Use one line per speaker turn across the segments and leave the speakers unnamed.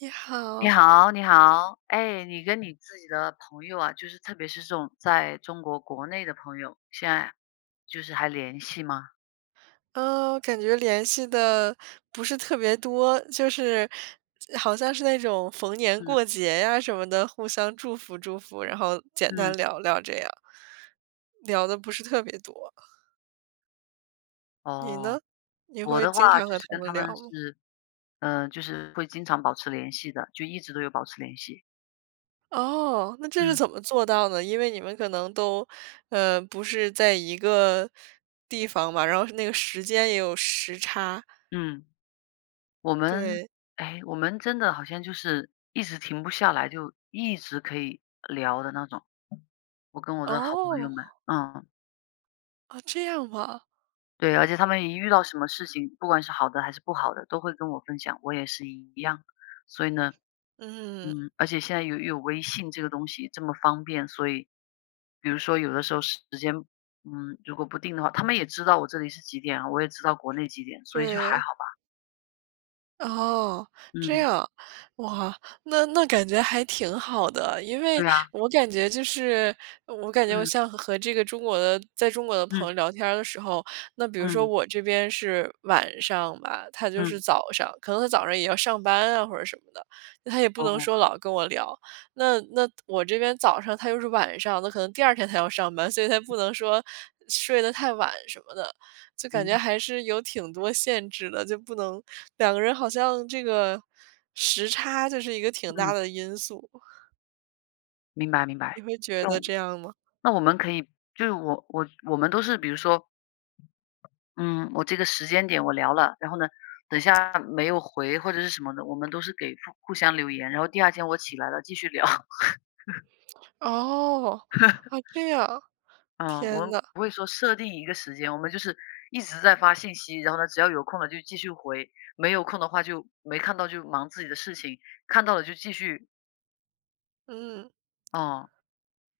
你
你
好。
好，你好。哎，你跟你自己的朋友啊，就是特别是这种在中国国内的朋友，现在就是还联系吗？
呃感觉联系得不是特别多，就是好像是那种逢年
嗯。
过节呀什么的，互相祝福祝福，然后简单
嗯。
聊聊这样。聊得不是特别多。你
哦，
呢？你
我
会
的
经
话
常
就
和
是
他
跟
们
他
聊
们
吗？
是呃就是会经常保持联系的，就一直都有保持联系。
哦，那这是
嗯。
怎么做到的？因为你们可能都，呃不是在一个地方嘛，然后那个时间也有时差。
嗯。我们
对。
哎我们真的好像就是一直停不下来，就一直可以聊的那种。我跟我的好朋友们，
哦。
嗯。
哦这样吗。
对，而且他们一遇到什么事情，不管是好的还是不好的，都会跟我分享，我也是一样。所以呢，
嗯。
嗯，而且现在又有微信这个东西这么方便，所以，比如说有的时候时间，嗯，如果不定的话他们也知道我这里是几点啊，我也知道国内几点，所以就还
对。
好吧。
哦，这
嗯。
样，哇，那那感觉还挺好的。因为
对啊。
我感觉就是我感觉我
嗯。
像和这个中国的在中国的朋
嗯。
友聊天儿的时候，那比如说
嗯。
我这边是晚上吧，他就是
嗯。
早上。可能他早上也要上班啊或者什么的，那他也不能
哦。
说老跟我聊，那那我这边早上他又是晚上，那可能第2天他要上班，所以他不能说睡得太晚什么的，就感觉
嗯。
还是有挺多限制的，就不能两个人好像这个时差就是一个挺大
嗯。
的因素。
明白明白，
你会觉
就
得这样吗？
那我们可以就是我我我们都是比如说嗯，我这个时间点我聊了，然后呢，等一下没有回或者是什么的，我们都是给互互相留言，然后第二天我起来了继续聊。
哦，啊，这样，
嗯，我
天
们
哪。
不会说设定一个时间，我们就是一直在发信息，然后呢，只要有空了就继续回，没有空的话就没看到，就忙自己的事情，看到了就继续
嗯。
哦。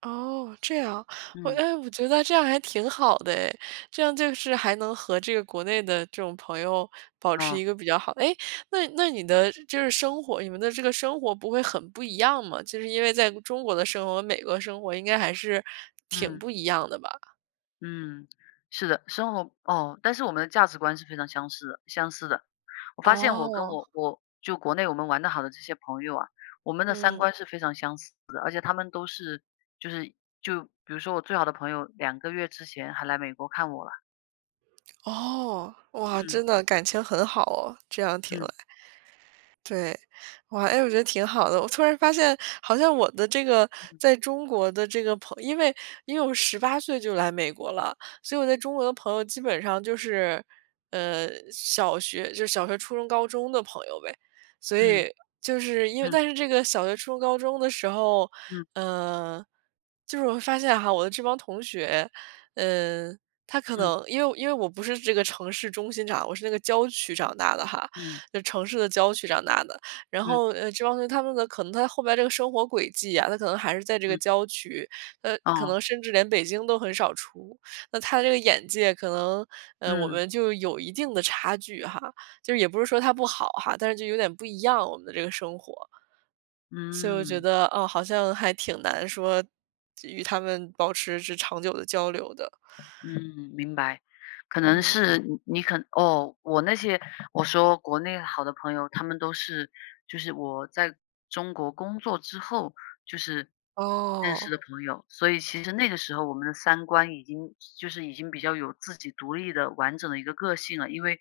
哦，这样。哦，
嗯。
诶，我觉得这样还挺好的诶，这样就是还能和这个国内的这种朋友保持
啊。
一个比较好诶，那你那你的就是就是生活你们的这个生活不会很不一样吗？就是因为在中国的生活和美国的生活应该还是挺
嗯。
不一样的吧。
嗯，是的，生活哦，但是我们的价值观是非常相似的相似的。我发现我跟
哦。
我我就国内我们玩得好的这些朋友啊，我们的三
嗯。
观是非常相似的。而且他们都是就是就比如说我最好的朋友，2个月之前还来美国看我啦。
哦，哇，
嗯。
真的感情很好哦，这样听
嗯。
来。对。哇，诶，我觉得挺好的。我突然发现，好像我的这个
嗯。
在中国的这个朋因为因为我18岁就来美国了，所以我在中国的朋友基本上就是，呃，小学就小学、初中、高中的朋友呗。所
嗯。
以就是因为
嗯。
但是这个小学、初中、高中的时候
嗯。
嗯，就是我发现哈，我的这帮同学，嗯，他可
嗯。
能因为因为我不是这个城市中心长我是那个郊区长大的哈，
嗯。
那城市的郊区长大的。然
嗯。
后，呃，这帮同学他们的可能他后边儿这个生活轨迹啊，他可能还是在这个
嗯。
郊区，呃，可
哦。
能甚至连北京都很少出，那他这个眼界可能呃，我
嗯。
们就有一定的差距哈。就是也不是说他不好哈，但是就有点不一样，我们的这个生活。所以我觉
嗯。
得，嗯，好像还挺难说就与他们保持着长久的交流的。
嗯，明白。可能
嗯。
是你你可能哦，我那些我说国内好的朋友，他们都是就是我在中国工作之后，就是认识的
哦。
朋友。所以其实那个时候，我们的三观已经就是已经比较有自己独立的完整的一个个性了。因为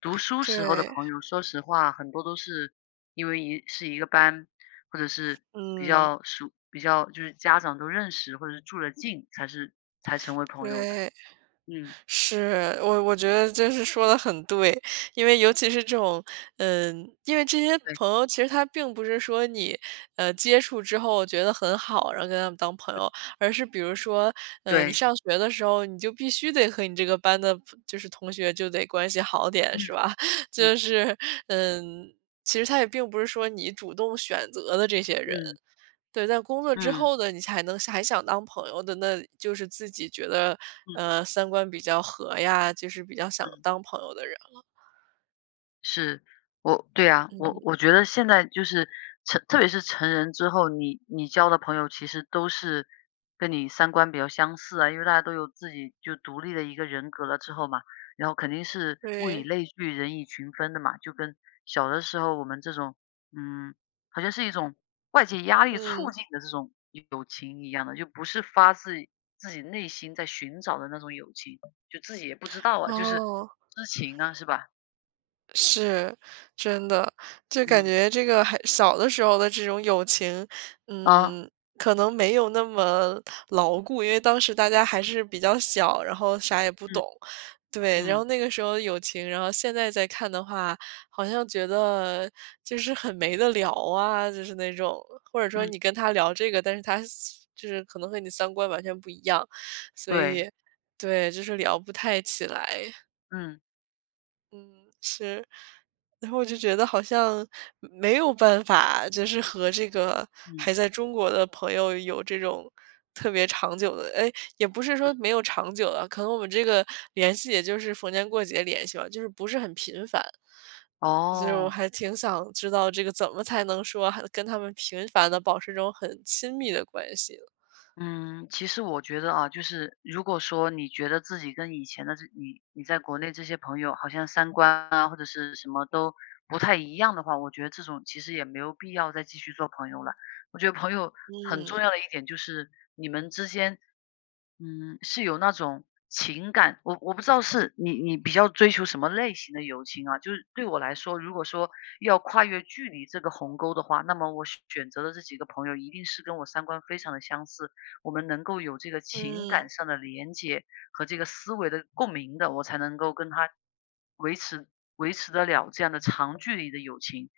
读书时候的
对。
朋友，说实话很多都是因为一是一个班，或者是比
嗯。
较熟比较就是家长都认识或者是住得近，才是才成为朋友的，
对，
嗯。
是，我我觉得真是说的很对。因为尤其是这种嗯，因为这些
对。
朋友其实他并不是说你，呃，接触之后觉得很好，然后跟他们当朋
嗯。
友。而是比如说，呃，你
对。
上学的时候，你就必须得和你这个班的朋就是同学就得关系好点，
嗯。
是吧？
嗯。
就是，嗯，其实它也并不是说你主动选择的这些人，
嗯。
对。但工作之
嗯。
后呢，你才能想还想当朋友的，那就是自己觉得，
嗯。
呃，三观比较合呀，就是比较想
嗯。
当朋友的人了。
是，我对呀，我
嗯。
我觉得现在就是成特别是成人之后，你你交的朋友其实都是跟你三观比较相似啊。因为大家都有自己就独立的一个人格了之后嘛，然后肯定是物以
对。
类聚，人以群分的嘛，就跟小的时候我们这种，嗯好像是一种外界压力促
嗯。
进的这种友情一样的，就不是发自自己内心在寻找的那种友情，就自己也不知道啊，就是
哦。
知情啊是吧？
是，真的。就感
嗯。
觉这个还小的时候的这种友情，
啊。
嗯，可能没有那么牢固，因为当时大家还是比较小，然后啥也不
嗯，
懂，对。然后
嗯。
那个时候友情然后现在再看的话，好像觉得就是很没得聊啊，就是那种，或者说
嗯。
你跟他聊这个，但是他是就是可能和你三观完全不一样，所以
对。
对，就是聊不太起来。
嗯。
嗯，是。然后我就觉得好像没有办法，就是和这个
嗯。
还在中国的朋友有这种特别长久的哎，也不是说
嗯。
没有长久的，可能我们这个联系也就是逢年过节联系了，就是不是很频繁。其实我
哦。
还挺想知道这个怎么才能说还跟他们频繁地保持一种很亲密的关系？
嗯，其实我觉得啊，就是如果说你觉得自己跟以前的这你你在国内这些朋友好像三观啊，或者是什么都不太一样的话，我觉得这种其实也没有必要再继续做朋友了。我觉得朋友很重
嗯。
要的一点就是你们之间，嗯是有那种情感，我我不知道是你你比较追求什么类型的友情啊，就是对我来说，如果说要跨越距离这个鸿沟的话，那么我选选择的这几个朋友一定是跟我三观非常地相似，我们能够有这个情感
嗯。
上的连接和这个思维的共鸣的，我才能够跟他维持维持得了这样的长距离的友情，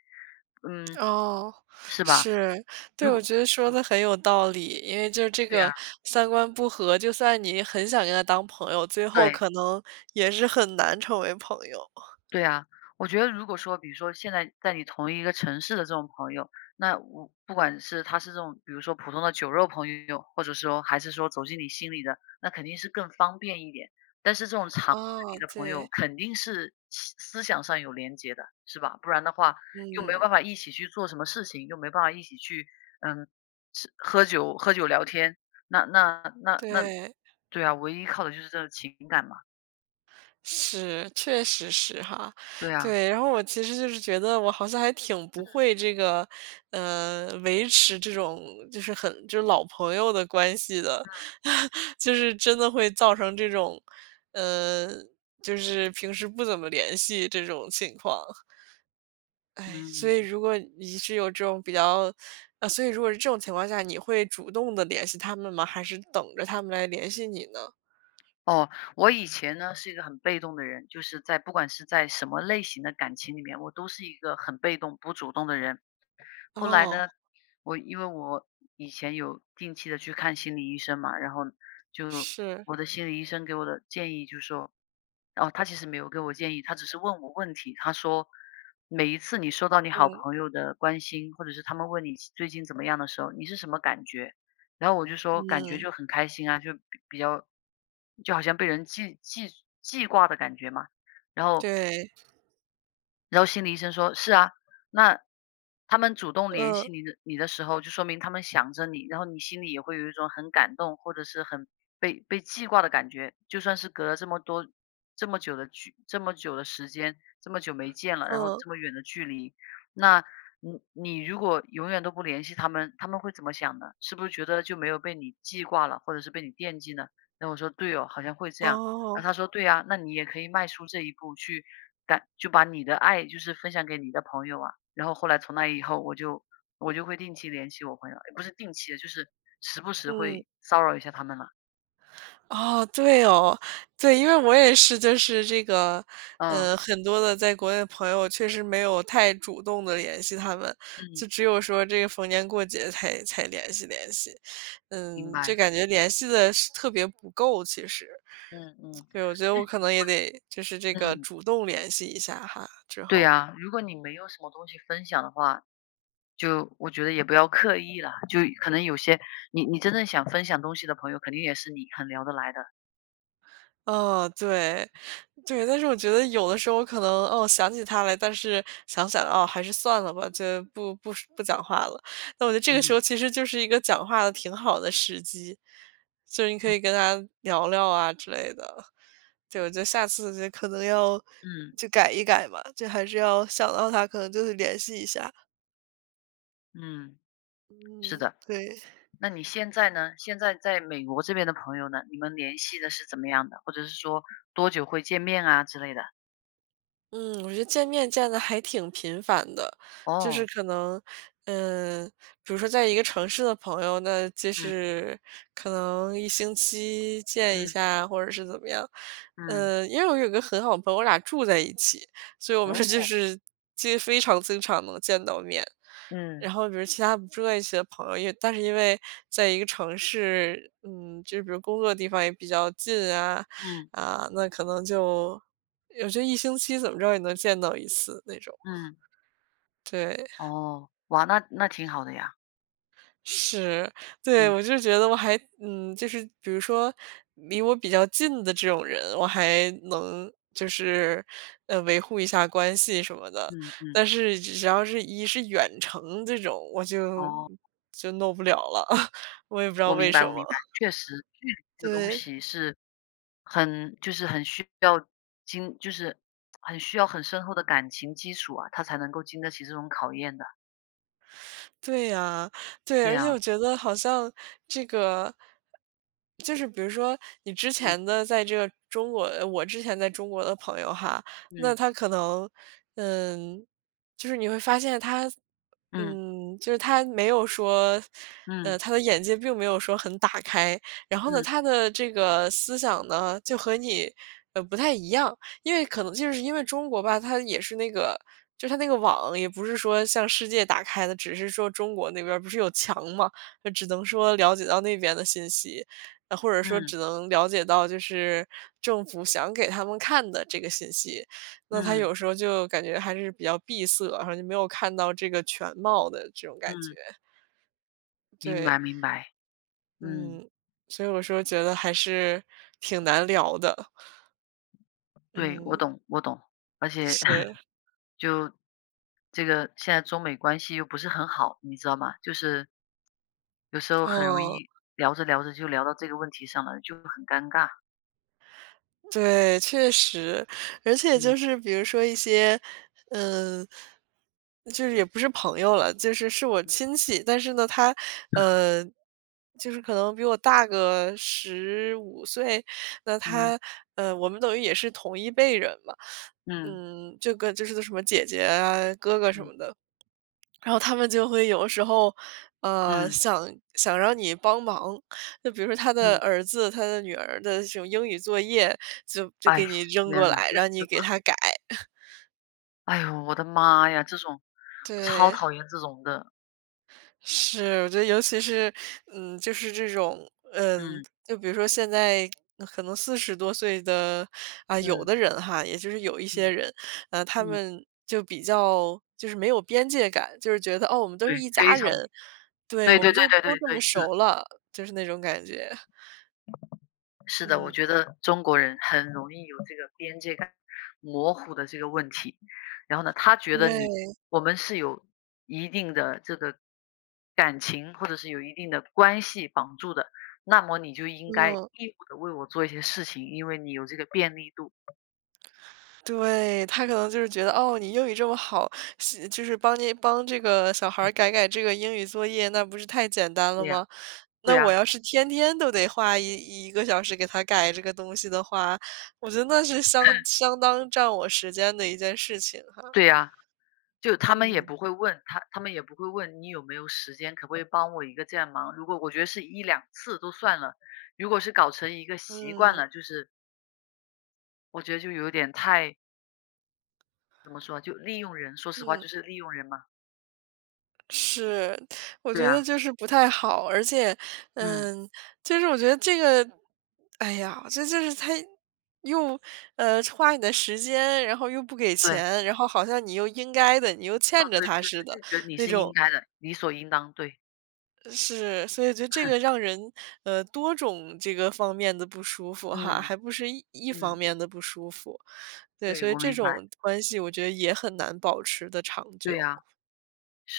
嗯，
哦，
是吧？
是，对。
如
我
果
觉得说
嗯。
得很有道理，因为就这
对
个
呀。
三观不和，就算你很想跟他当朋友，最后
对。
可能也是很难成为朋友。
对啊，我觉得如果说比如说现在在你同一个城市的这种朋友，那我不管是他是这种比如说普通的酒肉朋友，或者说还是说走进你心里的，那肯定是更方便一点。但是这种长距
哦，
离的朋
对。
友，肯定是思思想上有联结的是吧？不然的话又没
嗯。
办法一起去做什么事情，又没办法一起去，嗯是，喝酒喝酒聊天，那那那那
对。
对啊，唯一靠的就是这个情感嘛。
是，确实是哈，
对啊。
对。然后我其实就是觉得我好像还挺不
嗯。
会这个，呃，维持这种就是很就老朋友的关系的。
嗯。
就是真的会造成这种，嗯就是平时不怎么联系这种情况。唉，所以
嗯。
如果你是有这种比较 啊，所以如果是这种情况下，你会主动地联系他们吗？还是等着他们来联系你呢？
哦，我以前呢是一个很被动的人。就是在不管是在什么类型的感情里面，我都是一个很被动不主动的人。后来
哦。
呢，我因为我以前有定期地去看心理医生嘛，然后就
是。
我的心理医生给我的建议就说哦，他其实没有给我建议，他只是问我问题。他说每一次你收到你好
嗯。
朋友的关心，或者是他们问你最近怎么样的时候，你是什么感觉？然后我就说，感觉
嗯。
就很开心啊，就比较就好像被人记记记挂的感觉嘛。然后
对。
然后心理医生说：“是啊，那他们主动联
嗯。
系你的你的时候，就说明他们想着你。然后你心里也会有一种很感动，或者是很被被记挂的感觉。就算是隔了这么多这么久的距这么久的时间这么久没见了，然后
呃。
这么远的距离。那你你如果永远都不联系他们，他们会怎么想呢？是不是觉得，就没有被你记挂了，或者是被你惦记呢？”那我说：“对哦，好像会这样。”那他
哦。
说：“对呀，那你也可以迈出这一步，去把就把你的爱就是分享给你的朋友啊。”然后后来从那以后，我就我就会定期联系我朋友也不是定期，就是时不时
嗯。
会骚扰一下他们了。
哦，对哦。对，因为我也是就是这个，
嗯。
呃很多的在国内的朋友，确实没有太主动地联系他们。
嗯。
就只有说这个逢年过节，才才联系联系。
明
嗯，就
白。
感觉联系得是特别不够其实。
嗯嗯。
对，我觉得我可
[unintelligible]
能也得就是这个
嗯。
主动联系一下哈，之
对
后。
呀，如果你没有什么东西分享的话，就我觉得也不要刻意了。就可能有些你你真的想分享东西的朋友，肯定也是你很聊得来的。
哦，对，对，但是我觉得有的时候可能，哦，想起他来，但是想想，哦，还是算了吧，就不不说不讲话了。那我觉得这个时
嗯。
候，其实就是一个讲话的挺好的时机，就是你可
嗯。
以跟他聊聊啊之类的，就我就下次就可能要
嗯。
就改一改嘛，就还是要想到他，可能就会联系一下。
嗯。是
嗯，
的。
对。
那你现在呢？现在在美国这边的朋友呢？你们联系得是怎么样的？或者是说，多久会见面啊之类的？
嗯，我觉得见面见得还挺频繁的。就是
哦。
可能嗯，比如说在一个城市的朋友，那就
嗯。
是可能1星期见一
嗯。
下，或者是怎么样。
嗯。
嗯，因为我有个很好的朋友，我俩住在一起，所以我们就
哦。
是其实非常经常能见到面。
嗯。
然后比如其他不住在一起的朋友，也但是因为在一个城市，嗯，就是比如工作的地方也比较近啊，
嗯。
啊，那可能就有时候1星期怎么着也能见到1次，那种。
嗯。
对。
哦，哇，那那挺好的呀。
是。对，
嗯。
我就觉得我还嗯，就是比如说离我比较近的这种人，我还能就是，呃，维护一下关系什么的。
嗯嗯。
但是只是要是一是远程这种，我就
哦。
就弄不了了，我也不知道
我
为
明
什
白我
么。
明白，确实。这个东
对。
西是很就是很需要经就是 很需要很深厚的感情基础啊，它才能够经得起这种考验的。
对呀，对，
对
而且
啊。
我觉得好像这个就是比如说，你之
嗯。
前呢在这个中国我之前在中国的朋友哈，那
嗯。
他可能，嗯就是你会发现他
嗯。
嗯，就是他没有说呃，
嗯。
他的眼界并没有说很打开，然后呢，
嗯。
他的这个思想呢，就和你，呃，不太一样。因为可能就是因为中国吧，它也是那个就是它那个网，也不是说向世界打开的，只是说中国那边儿不是有墙嘛，就只能说了解到那边的信息。呃，或者说
嗯。
只能了解到就是政府想给他们看的这个信息，那他
嗯。
有时候就感觉还是比较闭塞，然后就没有看到这个全貌的这种感觉。
嗯。明
对。
白明白，嗯。
嗯，所以我说觉得还是挺难聊的。
对，我
嗯。
懂我懂，而且
是。
就这个现在中美关系又不是很好，你知道吗？就是有时候很容
嗯。
易，聊着聊着就聊到这个问题上了，就会很尴尬。
对，确实。而且就
嗯。
是，比如说一些，嗯就是也不是朋友了，就是是我亲戚。但是呢，他，呃，就是可能比我大个15岁。那
嗯。
他呃，我们等于也是同一辈人嘛。
嗯。
嗯，这个就是个什么姐姐啊、哥哥什
嗯。
么的。然后他们就会有时候，呃，
嗯。
想想让你帮忙。就比如说他的
嗯。
儿子、他的女儿的这种英语作业，就就
哎呦，
给你扔
天
过
哪。
来，
就是
让
这
你
个。
给他改。
哎呦，我的妈呀，这种我超
对。
讨厌这种的。
是，我觉得尤其是嗯，就是这种，嗯
嗯。
就比如说现在可能40多岁的啊，有
嗯。
的人哈也就是有一些
嗯。
人，啊，他
嗯。
们就比较就是没有边界感。就是觉得：“哦，我们都
对
是一家
非常。
人。对，
对
我
对
们
对
就都
对
这么
对，是的。
熟了。”就是那种感觉。
是的，我
嗯。
觉得中国人很容易有，这个边界感模糊的这个问题。然后呢，他觉得你
对。
我们是有一定的这个感情，或者是有一定的关系绑住的。那么你就应该
嗯。
义务地为我做一些事情，因为你有这个便利度。
对，他可能就是觉得，哦，你英语这么好，息就是帮你帮这个小孩儿
嗯。
改改这个英语作业，那不是太简单了
对啊，
吗？那
对
我
啊。
要是天天都得花一一个小时给他改这个东西的话，我觉得那是相 相当占我时间的一件事情哈。
对呀，就他们也
嗯。
不会问他他们也不会问你有没有时间，可不可以帮我一个这样忙。如果我觉得是1-2次都算了，如果是搞成一个习惯
嗯。
了，就是我觉得就有点太怎么说？就利用人，说实话
嗯。
就是利用人嘛。
是，我
对
觉得
啊。
就是不太好，而且，
嗯。
嗯就是我觉得这个哎呀，这就是它又，呃，花你的时间，然后又不给
对。
钱，然后好像你又应该的、你又
哦，
欠着
对对，
他似
他
的
就觉得你
那
是应
种。
该的，理所应当，对。
是，所以就这 个让人，呃多种这个方面的不舒服哈，
嗯。
还不是一一方
嗯。
面的不舒服。对，
对，
所以
我
这
明白。
种关系我觉得也很难保持得长
对
久。
啊。是。